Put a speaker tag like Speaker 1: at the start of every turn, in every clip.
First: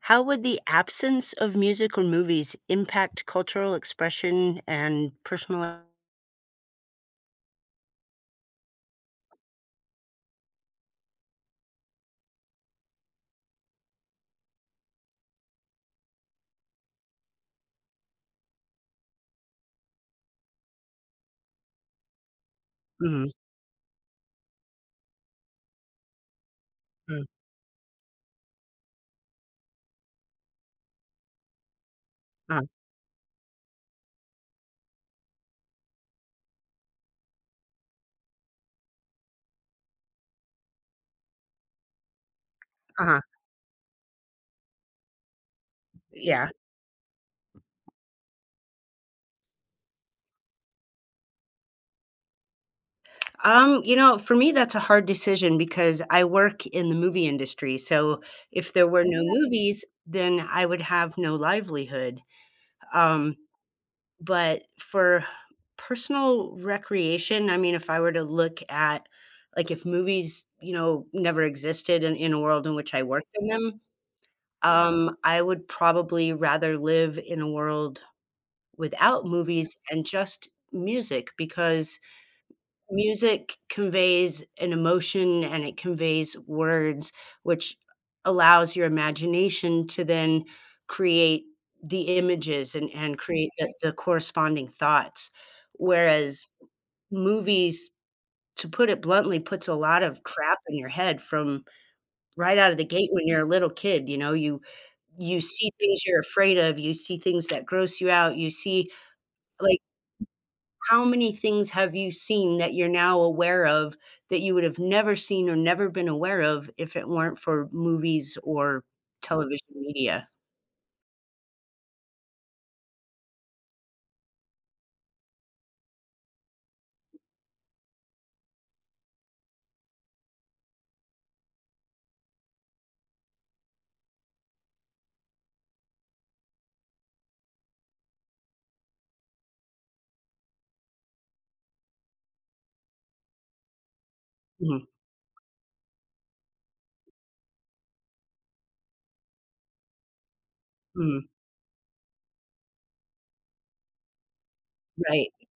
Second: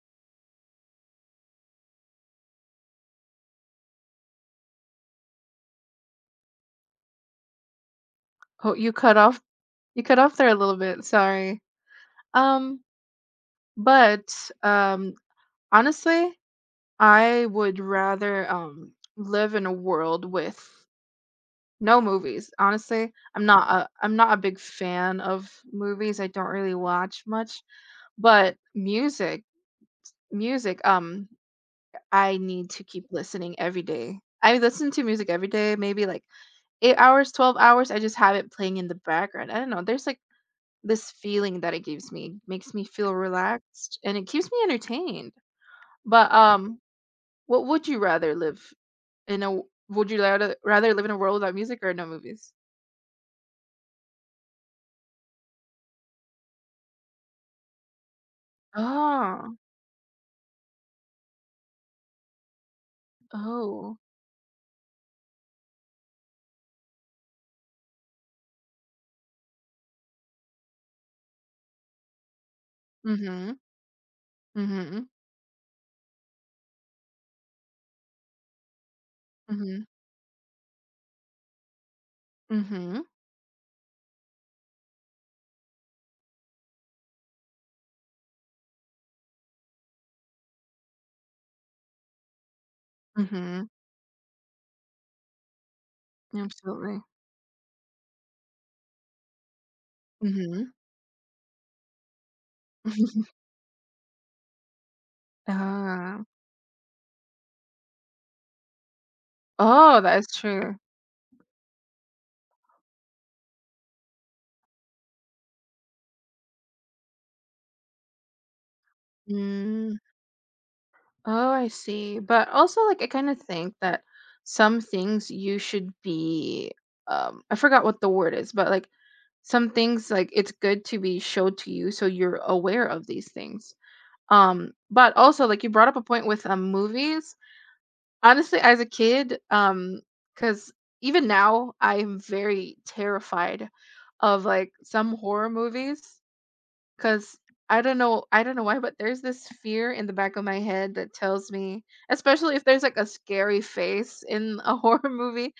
Speaker 1: How would the absence of music or movies impact cultural expression and personal?
Speaker 2: Oh, you cut off there a little bit, sorry. Um, but, um, Honestly, I would rather live in a world with no movies, honestly.
Speaker 1: Mhm.
Speaker 2: I'm not a big fan of movies, I don't really
Speaker 1: mm,
Speaker 2: watch much, but music, I
Speaker 1: uh,
Speaker 2: need to keep listening every day. I listen to music every day, maybe, 8 hours, 12 hours. I just have it playing in the background, I don't know, this feeling that it gives me makes me feel
Speaker 1: uh-huh,
Speaker 2: relaxed and it keeps me entertained. But
Speaker 1: yeah.
Speaker 2: what would you rather live in a? Would you rather live in a world without music or no movies?
Speaker 1: For me, that's a hard decision because I work in the movie industry. So if there were no
Speaker 2: Oh,
Speaker 1: movies, then I would have no livelihood. Um,
Speaker 2: oh,
Speaker 1: but for personal recreation, I mean, if I were to look at like if movies, never existed in a world in which I worked in
Speaker 2: mm-hmm,
Speaker 1: them,
Speaker 2: mm-hmm,
Speaker 1: I would probably rather live in a world without movies
Speaker 2: mm-hmm,
Speaker 1: and just music because
Speaker 2: mm-hmm,
Speaker 1: music conveys an emotion and it conveys words, which allows your imagination to then create the images and create
Speaker 2: mm-hmm,
Speaker 1: the corresponding thoughts. Whereas
Speaker 2: absolutely,
Speaker 1: movies, to put it bluntly, puts a lot of crap
Speaker 2: mm-hmm.
Speaker 1: in your head from right out of the gate when you're a little kid. You know, you see things you're
Speaker 2: Ah,
Speaker 1: afraid of, you see things that gross you out, you see like
Speaker 2: oh, that is true.
Speaker 1: how many things have you seen that you're now aware of that you would have never seen or never been aware of if it weren't for movies or television
Speaker 2: Mm.
Speaker 1: media?
Speaker 2: Oh, I see. But also, like, I kind of think that some things you should be, I forgot what the word is, but like some things, like, it's good to be showed to you so you're aware of these things. But also, like, you brought up a point with movies. Honestly, as a kid, because even now, I'm very terrified of like
Speaker 1: Mhm,
Speaker 2: some horror movies. 'Cause I don't know why, but there's this fear in the back of my head that
Speaker 1: mhm,
Speaker 2: tells me, especially if there's, like, a scary face in a horror
Speaker 1: right,
Speaker 2: movie.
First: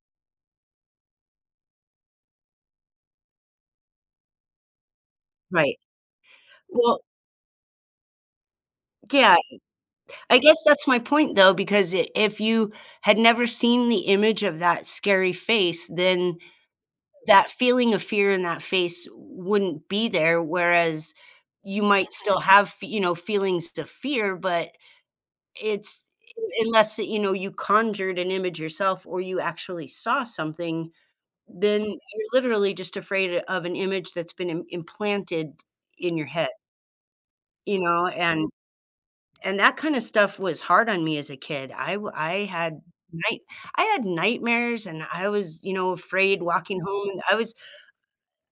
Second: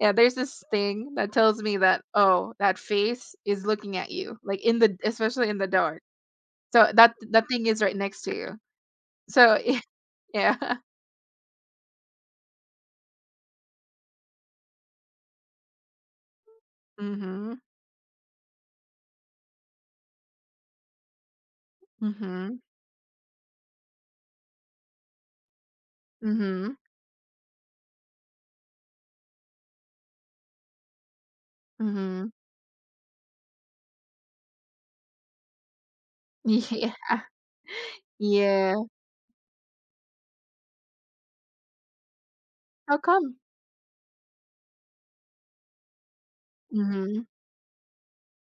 Speaker 2: Yeah, there's this thing that tells me that, "Oh, that face is looking at you," like, in the especially in the
Speaker 1: right.
Speaker 2: dark. So
Speaker 1: Well,
Speaker 2: that thing is right next to you.
Speaker 1: yeah,
Speaker 2: So, y
Speaker 1: I guess
Speaker 2: yeah.
Speaker 1: that's my point though, because I if you had never seen the image of that scary face, then that
Speaker 2: Mhm.
Speaker 1: feeling of fear in that face wouldn't be there, whereas you might still
Speaker 2: Mhm.
Speaker 1: have, f you know, feelings of fear, but it's
Speaker 2: Mhm.
Speaker 1: unless, you know, you conjured an image yourself or you actually saw something, then you're
Speaker 2: Mhm.
Speaker 1: literally just afraid of an image that's been im implanted in your head, you
Speaker 2: Yeah.
Speaker 1: know, and
Speaker 2: Yeah.
Speaker 1: and that kinda stuff was hard on me as a kid. I had
Speaker 2: How come?
Speaker 1: night I had nightmares and I was, you know, afraid walking home and
Speaker 2: Mhm.
Speaker 1: I was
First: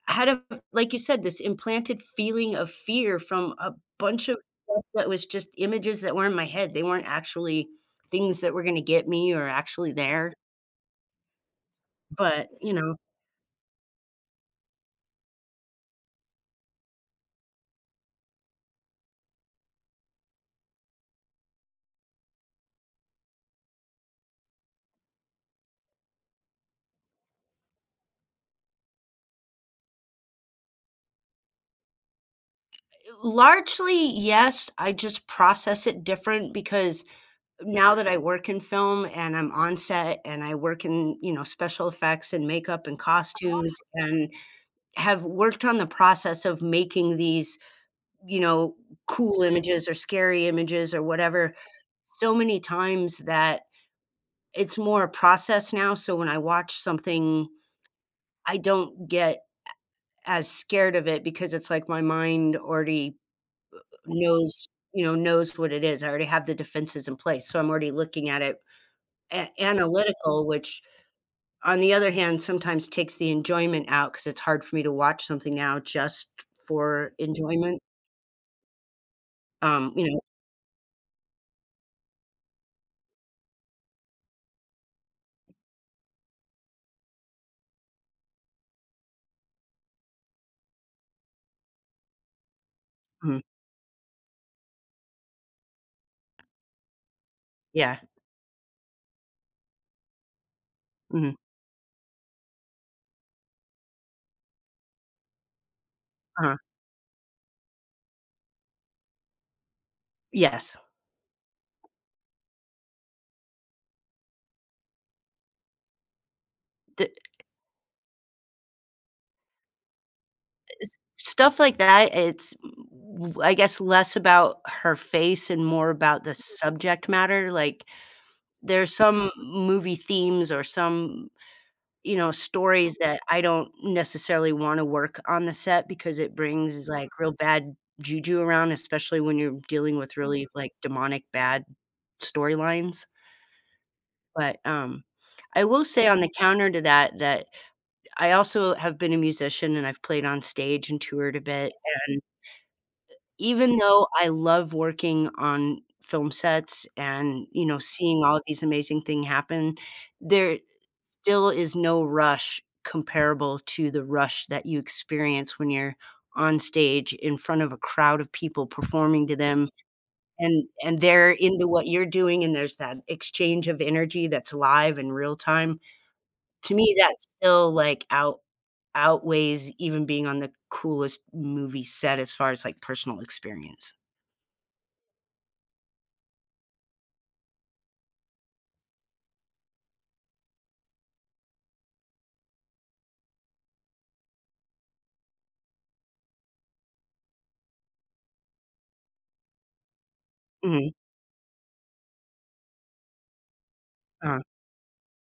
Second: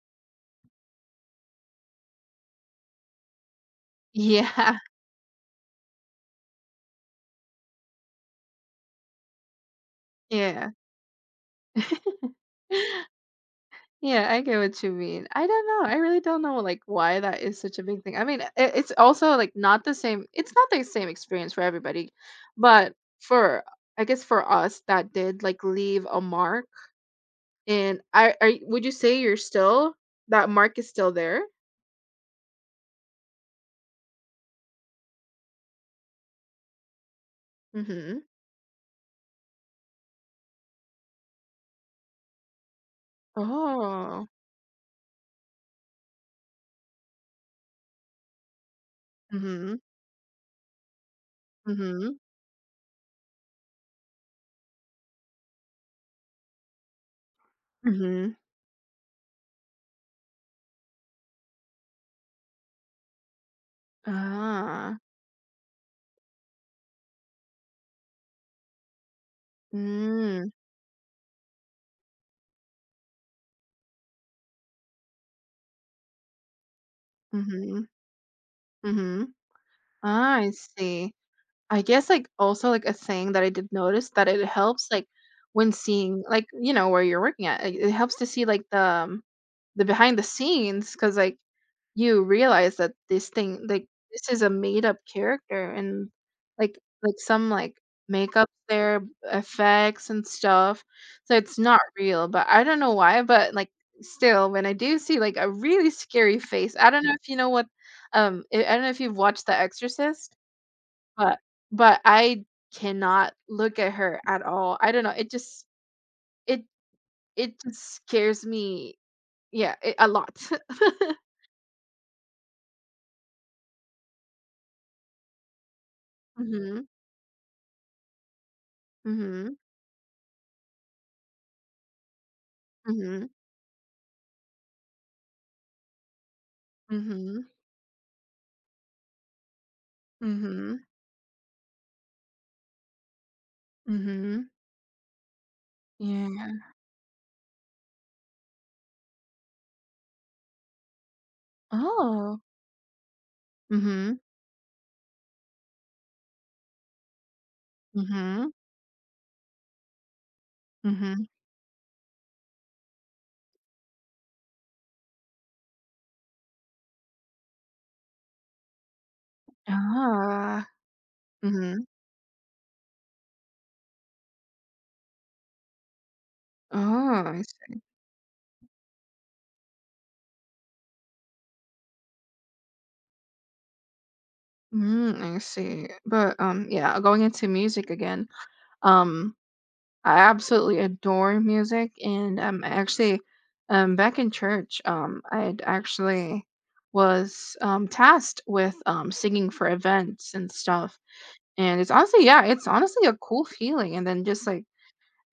Speaker 1: had a like you said, this implanted feeling of fear from a bunch of
Speaker 2: Yeah.
Speaker 1: stuff that was just images that were in my head. They weren't actually things that were gonna get me or actually there.
Speaker 2: Yeah.
Speaker 1: But, you know,
Speaker 2: Yeah, I get what you mean. I don't know. I really don't know, like, why that is such a big thing. I mean, I it's also, like, not the same it's not the same experience for everybody, but for I guess for us, that did, like, leave a mark, and would you say you're still that mark is still there?
Speaker 1: largely, yes, I just process it different because now that I
Speaker 2: Mhm.
Speaker 1: work in film and I'm on set and I work in, you know, special effects and makeup and costumes and
Speaker 2: Oh.
Speaker 1: have worked on the process of making these, you know, cool
Speaker 2: Mhm.
Speaker 1: images or scary images or whatever
Speaker 2: Mhm.
Speaker 1: so many times that it's more a process now, so when I watch something,
Speaker 2: Mhm.
Speaker 1: I don't get as scared of it because it's like my mind already knows,
Speaker 2: Ah.
Speaker 1: you know, knows what it is. I already have the defenses in place, so I'm already looking at it a analytical,
Speaker 2: Mm.
Speaker 1: which on the other hand, sometimes takes the enjoyment out because it's hard for me to watch something now just for enjoyment.
Speaker 2: Mhm. Mhm.
Speaker 1: Um, you know
Speaker 2: Ah, I see. I guess, like, also, like, a thing that I did notice that it helps, like, when seeing, like, you know, where you're working at, it helps to see, like, the behind the scenes because like, you realize that this
Speaker 1: Mhm.
Speaker 2: thing, like, this is a made up character and, like, like, some, like,
Speaker 1: Yeah.
Speaker 2: makeup there, effects and stuff,
Speaker 1: Mhm.
Speaker 2: so it's not real, but I don't know why, but, like, still, when I do see, like, a really scary
Speaker 1: Uh-huh.
Speaker 2: face. I don't know if you've watched The Exorcist?
Speaker 1: Yes.
Speaker 2: But but I cannot look at her at all. I don't know, it it just scares me, yeah, it a lot.
Speaker 1: S Stuff like that, it's w I guess, less about her face and more about the
Speaker 2: Mhm,
Speaker 1: subject matter, like, there's some
Speaker 2: mhm,
Speaker 1: movie themes or some, you know, stories that
Speaker 2: mhm,
Speaker 1: I don't necessarily wanna work on the set because it brings, like, real
Speaker 2: mhm,
Speaker 1: bad juju around, especially when you're dealing with really, like,
Speaker 2: mhm,
Speaker 1: demonic bad storylines,
Speaker 2: mhm,
Speaker 1: but, I will say on the counter
Speaker 2: yeah.
Speaker 1: to that, that I also have been a musician and I've played on stage and toured a bit, and
Speaker 2: Oh.
Speaker 1: even though
Speaker 2: Mhm,
Speaker 1: I love working on film sets and, you know, seeing all
Speaker 2: mhm,
Speaker 1: these amazing things happen, there
Speaker 2: mhm.
Speaker 1: still is no rush comparable to the rush that you experience when you're on stage in front of a crowd of people performing to them,
Speaker 2: Ah,
Speaker 1: and they're into
Speaker 2: mhm.
Speaker 1: what you're doing, and there's that exchange of energy that's live and real time. To me,
Speaker 2: Oh,
Speaker 1: that's
Speaker 2: I
Speaker 1: still,
Speaker 2: see.
Speaker 1: like, outweighs even being on the coolest movie set as far as, like, personal experience.
Speaker 2: Mm, I see. But, yeah, going into music again, um I absolutely adore music, and I actually, back in church, I had actually was tasked with singing for events and
Speaker 1: Mhm,
Speaker 2: stuff. And it's honestly, yeah, it's honestly a cool feeling. And then
Speaker 1: uh,
Speaker 2: just like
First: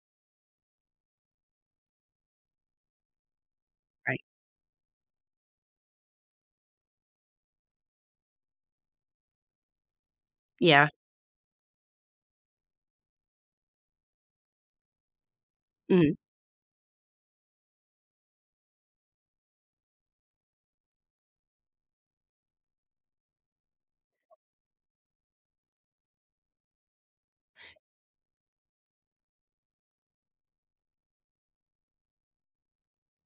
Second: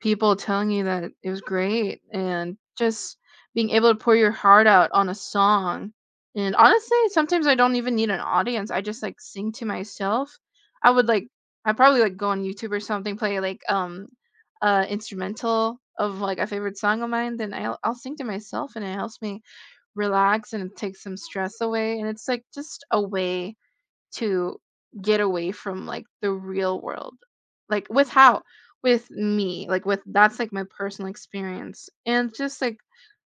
Speaker 2: people telling you that it was great, and just being able to pour
Speaker 1: right.
Speaker 2: your heart out on a song. And honestly, sometimes I don't even need an audience. I just like sing to myself.
Speaker 1: Yeah.
Speaker 2: I would like I probably like go on YouTube or something, play like instrumental
Speaker 1: Mhm,
Speaker 2: of like a favorite song of mine, then I'll sing to myself and it helps me relax, and it takes some stress away, and it's like just a way to get away from like the real world. Like with how with me, like with that's like my personal experience. And just like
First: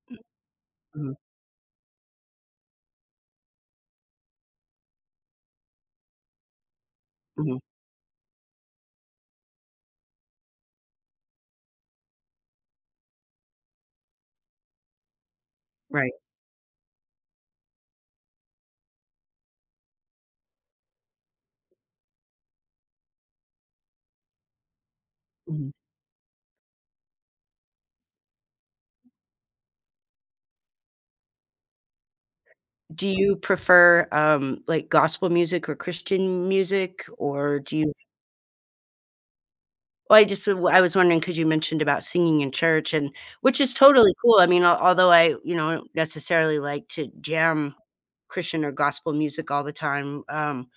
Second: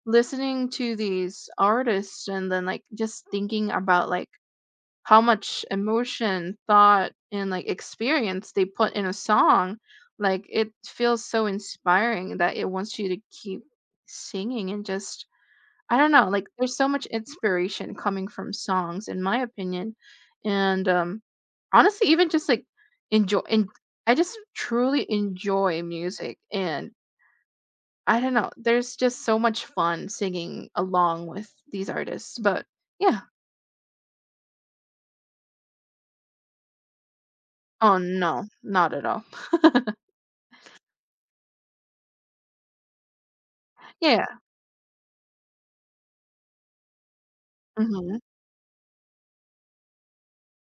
Speaker 2: listening to
Speaker 1: mhm,
Speaker 2: these artists and then like just thinking about like how much emotion, thought and
Speaker 1: mhm,
Speaker 2: like experience they put in a song, like it feels so inspiring that it wants you to keep singing, and just I don't
Speaker 1: right,
Speaker 2: know, like, there's so much inspiration coming from songs, in my opinion, and, honestly, even just, like, enjoy and I just truly
Speaker 1: mhm.
Speaker 2: enjoy music, and I don't know, there's just so much fun singing along with these artists, but
Speaker 1: Do
Speaker 2: yeah.
Speaker 1: you prefer, like, gospel music or Christian music, or do you?
Speaker 2: Oh, no, not at all.
Speaker 1: Well, I just I was wondering because you mentioned about singing in church and which is totally
Speaker 2: Yeah,
Speaker 1: cool, I mean, al although I, you know, don't necessarily like to jam
Speaker 2: mhm.
Speaker 1: Christian or gospel music all the time,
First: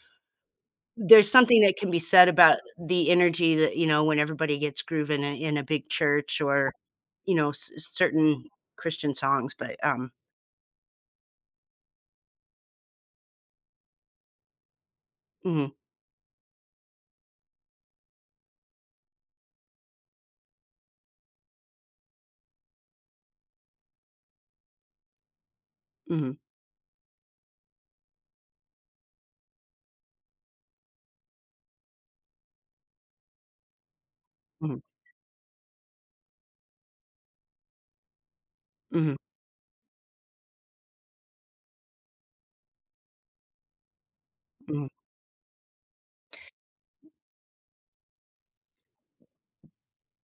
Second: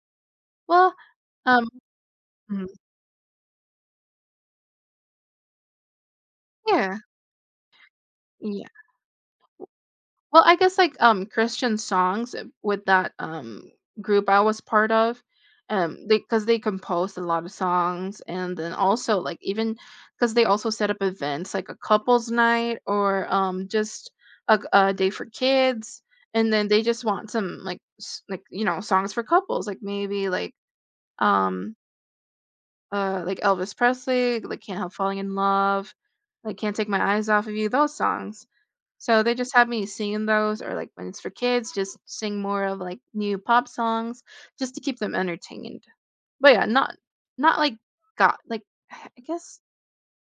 Speaker 2: Well,
Speaker 1: there's something
Speaker 2: um
Speaker 1: that can be said about
Speaker 2: mhm,
Speaker 1: the energy that, you know, when everybody gets grooving in a big church or,
Speaker 2: yeah,
Speaker 1: you know, c certain
Speaker 2: yeah.
Speaker 1: Christian songs, but, um,
Speaker 2: Well, I guess, like, Christian songs with that, group I was part of,
Speaker 1: mhm,
Speaker 2: they 'cause they composed a lot of songs, and then also, like, even because they also set up events, like a couple's night or, just a day for kids,
Speaker 1: mhm,
Speaker 2: and then they just want some, like, s like, you know, songs for couples, like, maybe, um, like Elvis Presley, like, Can't
Speaker 1: mhm,
Speaker 2: Help Falling in Love, like, Can't Take My Eyes Off of You, those songs.
Speaker 1: mhm,
Speaker 2: So they just have me singing those, or like when it's for kids, just sing more of like new pop songs just to
Speaker 1: mhm.
Speaker 2: keep them entertained. But yeah, not like God like I guess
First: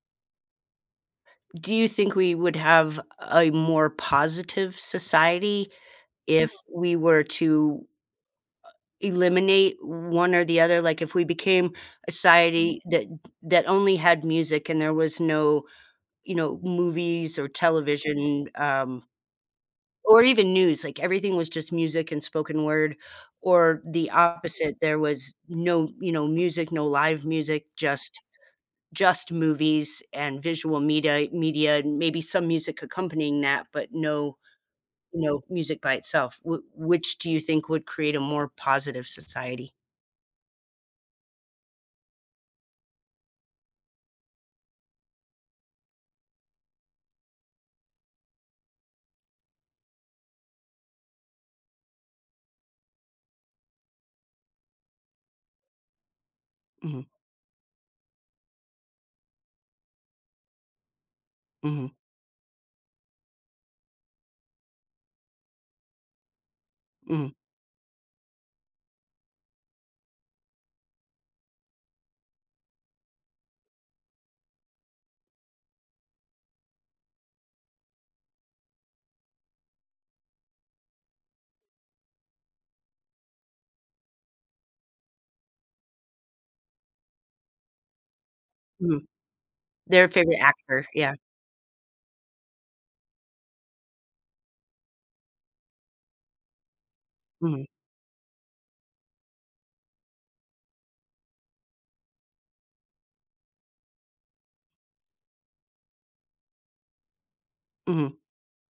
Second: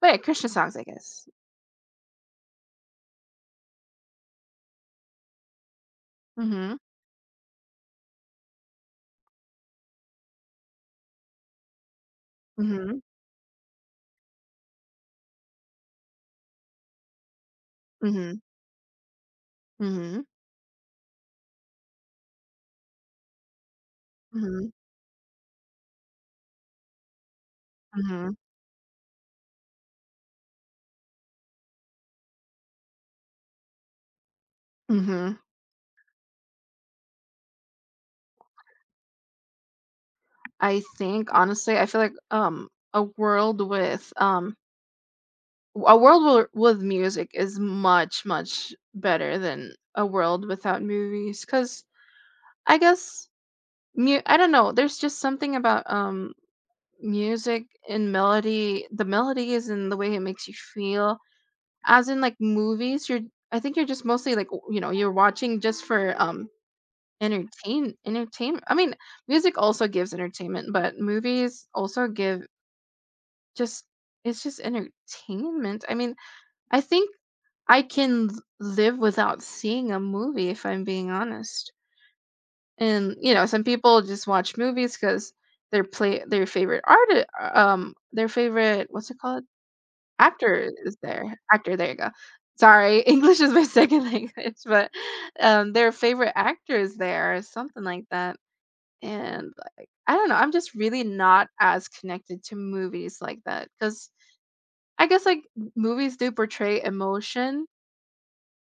Speaker 2: but yeah, Christian songs, I guess.
Speaker 1: Do you think we would have a more positive society if
Speaker 2: Mm-hmm.
Speaker 1: we were to eliminate one or the other, like, if we became a society
Speaker 2: Mm-hmm.
Speaker 1: that that only had music and there was no, you know, movies or
Speaker 2: Mm-hmm.
Speaker 1: television,
Speaker 2: Mm-hmm.
Speaker 1: or even news, like, everything was just music and spoken word, or the
Speaker 2: Mm-hmm.
Speaker 1: opposite, there was no, you know, music, no live music,
Speaker 2: Mm-hmm.
Speaker 1: just movies and visual media, and maybe some music accompanying that, but no, you
Speaker 2: Hmm.
Speaker 1: know, music by itself. Wh Which do you think would create a more positive society?
Speaker 2: I think honestly, I feel like a world with music is much better than a world without movies because I guess Mu I don't know, there's just something about,
Speaker 1: Mhm,
Speaker 2: music and melody the melody is in the way it makes you feel.
Speaker 1: mhm.
Speaker 2: As in, like, movies, you're I think you're just mostly, like, w you know, you're watching just for,
Speaker 1: Mhm,
Speaker 2: entertainment. I mean, music also gives entertainment, but movies also give just it's just entertainment. I mean, I think I can l live without seeing a movie, if I'm being honest. And, you know, some people just watch movies because their play their favorite arti their favorite
Speaker 1: mhm.
Speaker 2: what's it called?
Speaker 1: Their favorite
Speaker 2: Actor
Speaker 1: actor,
Speaker 2: is
Speaker 1: yeah.
Speaker 2: there. Actor, there you go. Sorry, English is my second language, but, their favorite actor is there or
Speaker 1: Mhm,
Speaker 2: something like that, and, like, I don't know, I'm just really not as connected to movies like that. Cause I guess, like, movies do portray emotion,
Speaker 1: mhm,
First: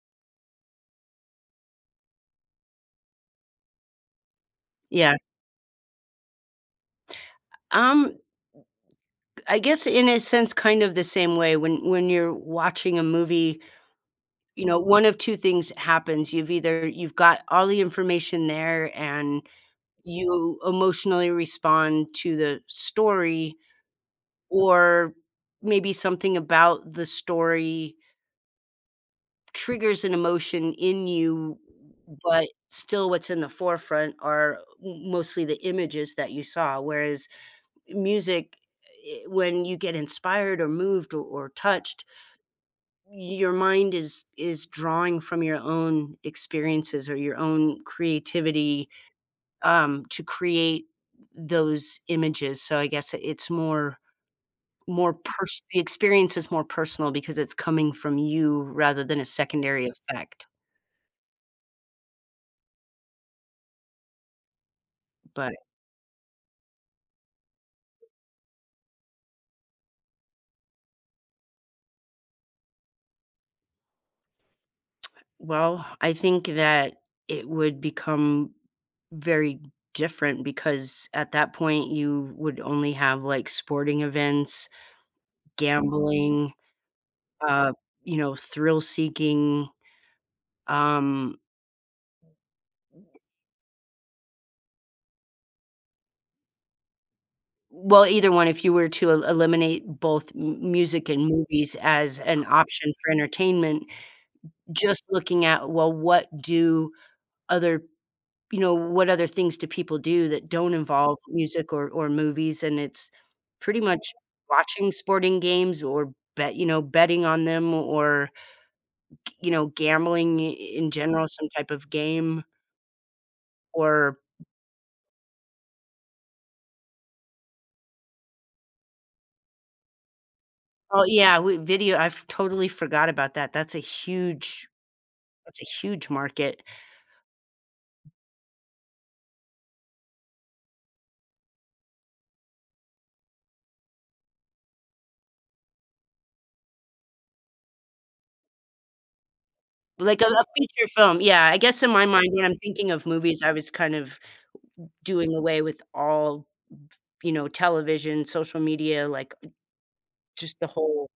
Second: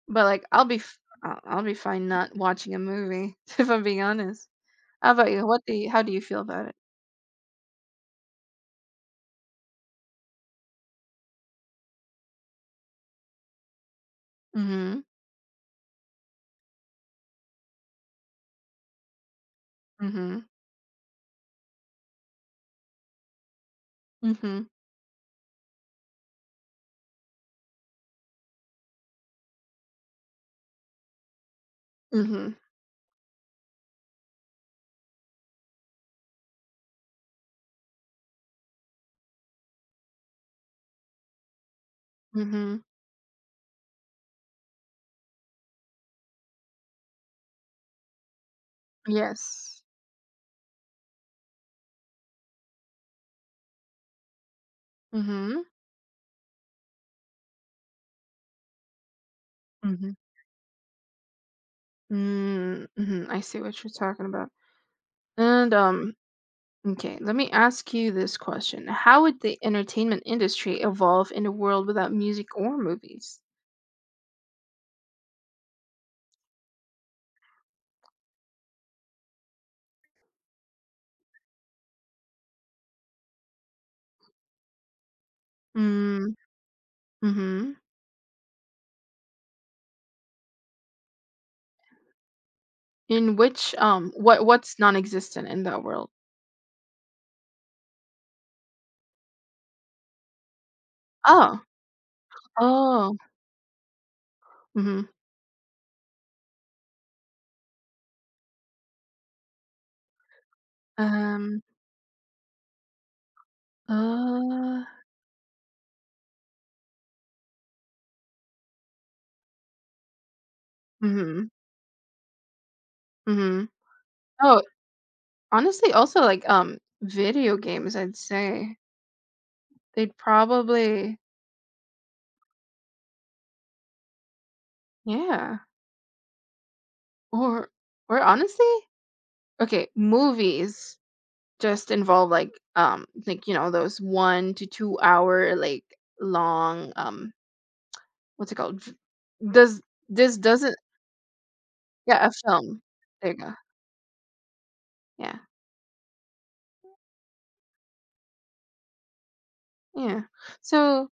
Speaker 2: but, like, I'll be fine not watching a movie, if I'm being honest. How
Speaker 1: yeah.
Speaker 2: about you? What do you how do you feel about it?
Speaker 1: Um, I guess in a sense, kind of the same way when you're watching a movie, you know, one
Speaker 2: Mhm.
Speaker 1: of 2 things happens. You've got all the information there and
Speaker 2: Mhm.
Speaker 1: you emotionally respond to the story,
Speaker 2: Mhm.
Speaker 1: or maybe something about the story triggers an emotion in you, but
Speaker 2: Mhm.
Speaker 1: still what's in the forefront are mostly the images that you saw, whereas music, when you get inspired or moved or touched,
Speaker 2: Mhm.
Speaker 1: your mind is drawing from your own experiences or your own creativity,
Speaker 2: Yes.
Speaker 1: to create those images. So I guess it's more
Speaker 2: Mhm.
Speaker 1: the experience is more personal because it's coming from you rather than a secondary
Speaker 2: Mhm.
Speaker 1: effect.
Speaker 2: Mm, mhm. I see what you're talking about.
Speaker 1: But
Speaker 2: And, okay, let me ask you this question. How would the entertainment industry evolve in a world without music or movies?
Speaker 1: well, I think that it would become very different because at that point you would only have like sporting events,
Speaker 2: Mm,
Speaker 1: gambling, uh,
Speaker 2: mhm.
Speaker 1: you know, thrill seeking. Um,
Speaker 2: In which, what's non-existent in that world?
Speaker 1: well, either one, if you were to eliminate both music and
Speaker 2: Oh.
Speaker 1: movies as an option for
Speaker 2: Oh.
Speaker 1: entertainment, just
Speaker 2: Mhm.
Speaker 1: looking at, well, what do other, you know, what other things do people do that don't involve
Speaker 2: Um,
Speaker 1: music or movies, and it's pretty much
Speaker 2: uh,
Speaker 1: watching sporting games or bet you know, betting on them or, you know, gambling I in general, some
Speaker 2: mhm.
Speaker 1: type of game
Speaker 2: Mhm.
Speaker 1: or
Speaker 2: Oh, honestly, also, like, video games, I'd say. They'd
Speaker 1: oh,
Speaker 2: probably
Speaker 1: yeah, we video I've totally forgot about that, that's a huge,
Speaker 2: yeah.
Speaker 1: that's a huge market.
Speaker 2: Or or honestly okay, movies just involve, like, you know, those 1 to 2 hour, like, long, what's it called? V does
Speaker 1: Like
Speaker 2: this
Speaker 1: a
Speaker 2: doesn't
Speaker 1: feature film, yeah, I guess in my
Speaker 2: yeah,
Speaker 1: mind,
Speaker 2: a
Speaker 1: when I'm
Speaker 2: film.
Speaker 1: thinking of
Speaker 2: There you
Speaker 1: movies, I
Speaker 2: go.
Speaker 1: was kind of doing
Speaker 2: Yeah,
Speaker 1: away with all, you know, television, social media, like
Speaker 2: yeah.
Speaker 1: just the whole
Speaker 2: So,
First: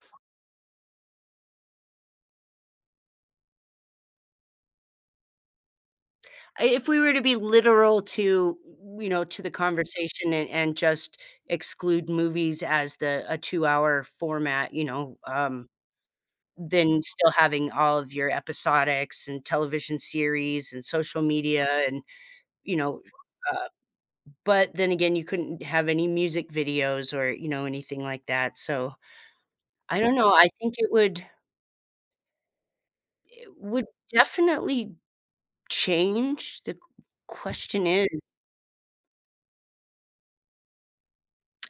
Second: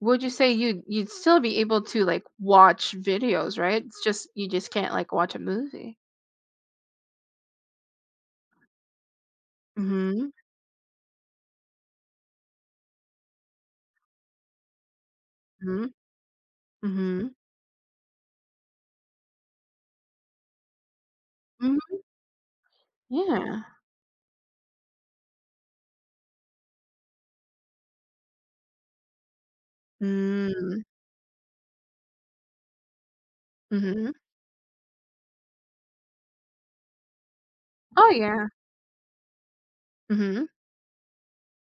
Speaker 2: would you say you'd still be able to, like, watch videos, right? It's just you just can't, like, watch a movie.
Speaker 1: I if we were to be literal to, you know, to the conversation
Speaker 2: Mhm,
Speaker 1: and just exclude movies as the a two-hour format, you know,
Speaker 2: mhm,
Speaker 1: then still
Speaker 2: mhm.
Speaker 1: having all of your episodics and television series and social media
Speaker 2: Mhm,
Speaker 1: and, you know,
Speaker 2: yeah.
Speaker 1: uh, but then again, you couldn't have any music videos or, you know, anything like that, so I don't know, I think
Speaker 2: Mm,
Speaker 1: it would, it would
Speaker 2: mhm.
Speaker 1: definitely change. The question
Speaker 2: Oh,
Speaker 1: is
Speaker 2: yeah. Mhm,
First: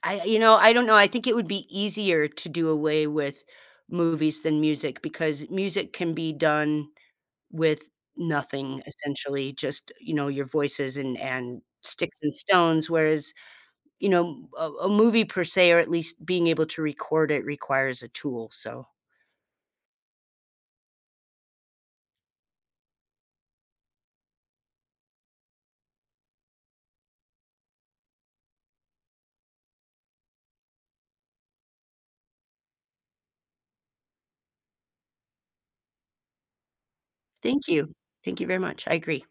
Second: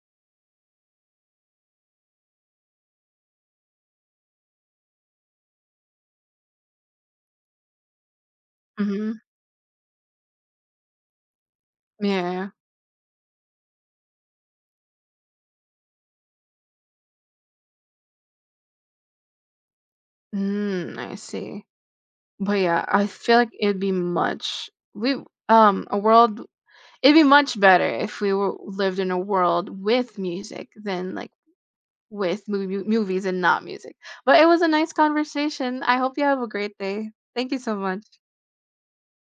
Speaker 1: I, you know, I don't know, I think it would be easier to do away with movies than music because music can be done with nothing,
Speaker 2: mhm.
Speaker 1: essentially, just, you know, your voices and sticks and
Speaker 2: Yeah.
Speaker 1: stones, whereas, you know, a movie per se, or at least being able to record it requires a tool, so
Speaker 2: Mm, I see. But, yeah, I feel like it'd be much we a world it'd be much better if we were lived in a world with music than, like, with movies and not music. But it was a nice conversation. I hope you have a great day. Thank you
Speaker 1: thank
Speaker 2: so
Speaker 1: you.
Speaker 2: much.
Speaker 1: Thank you very much, I agree.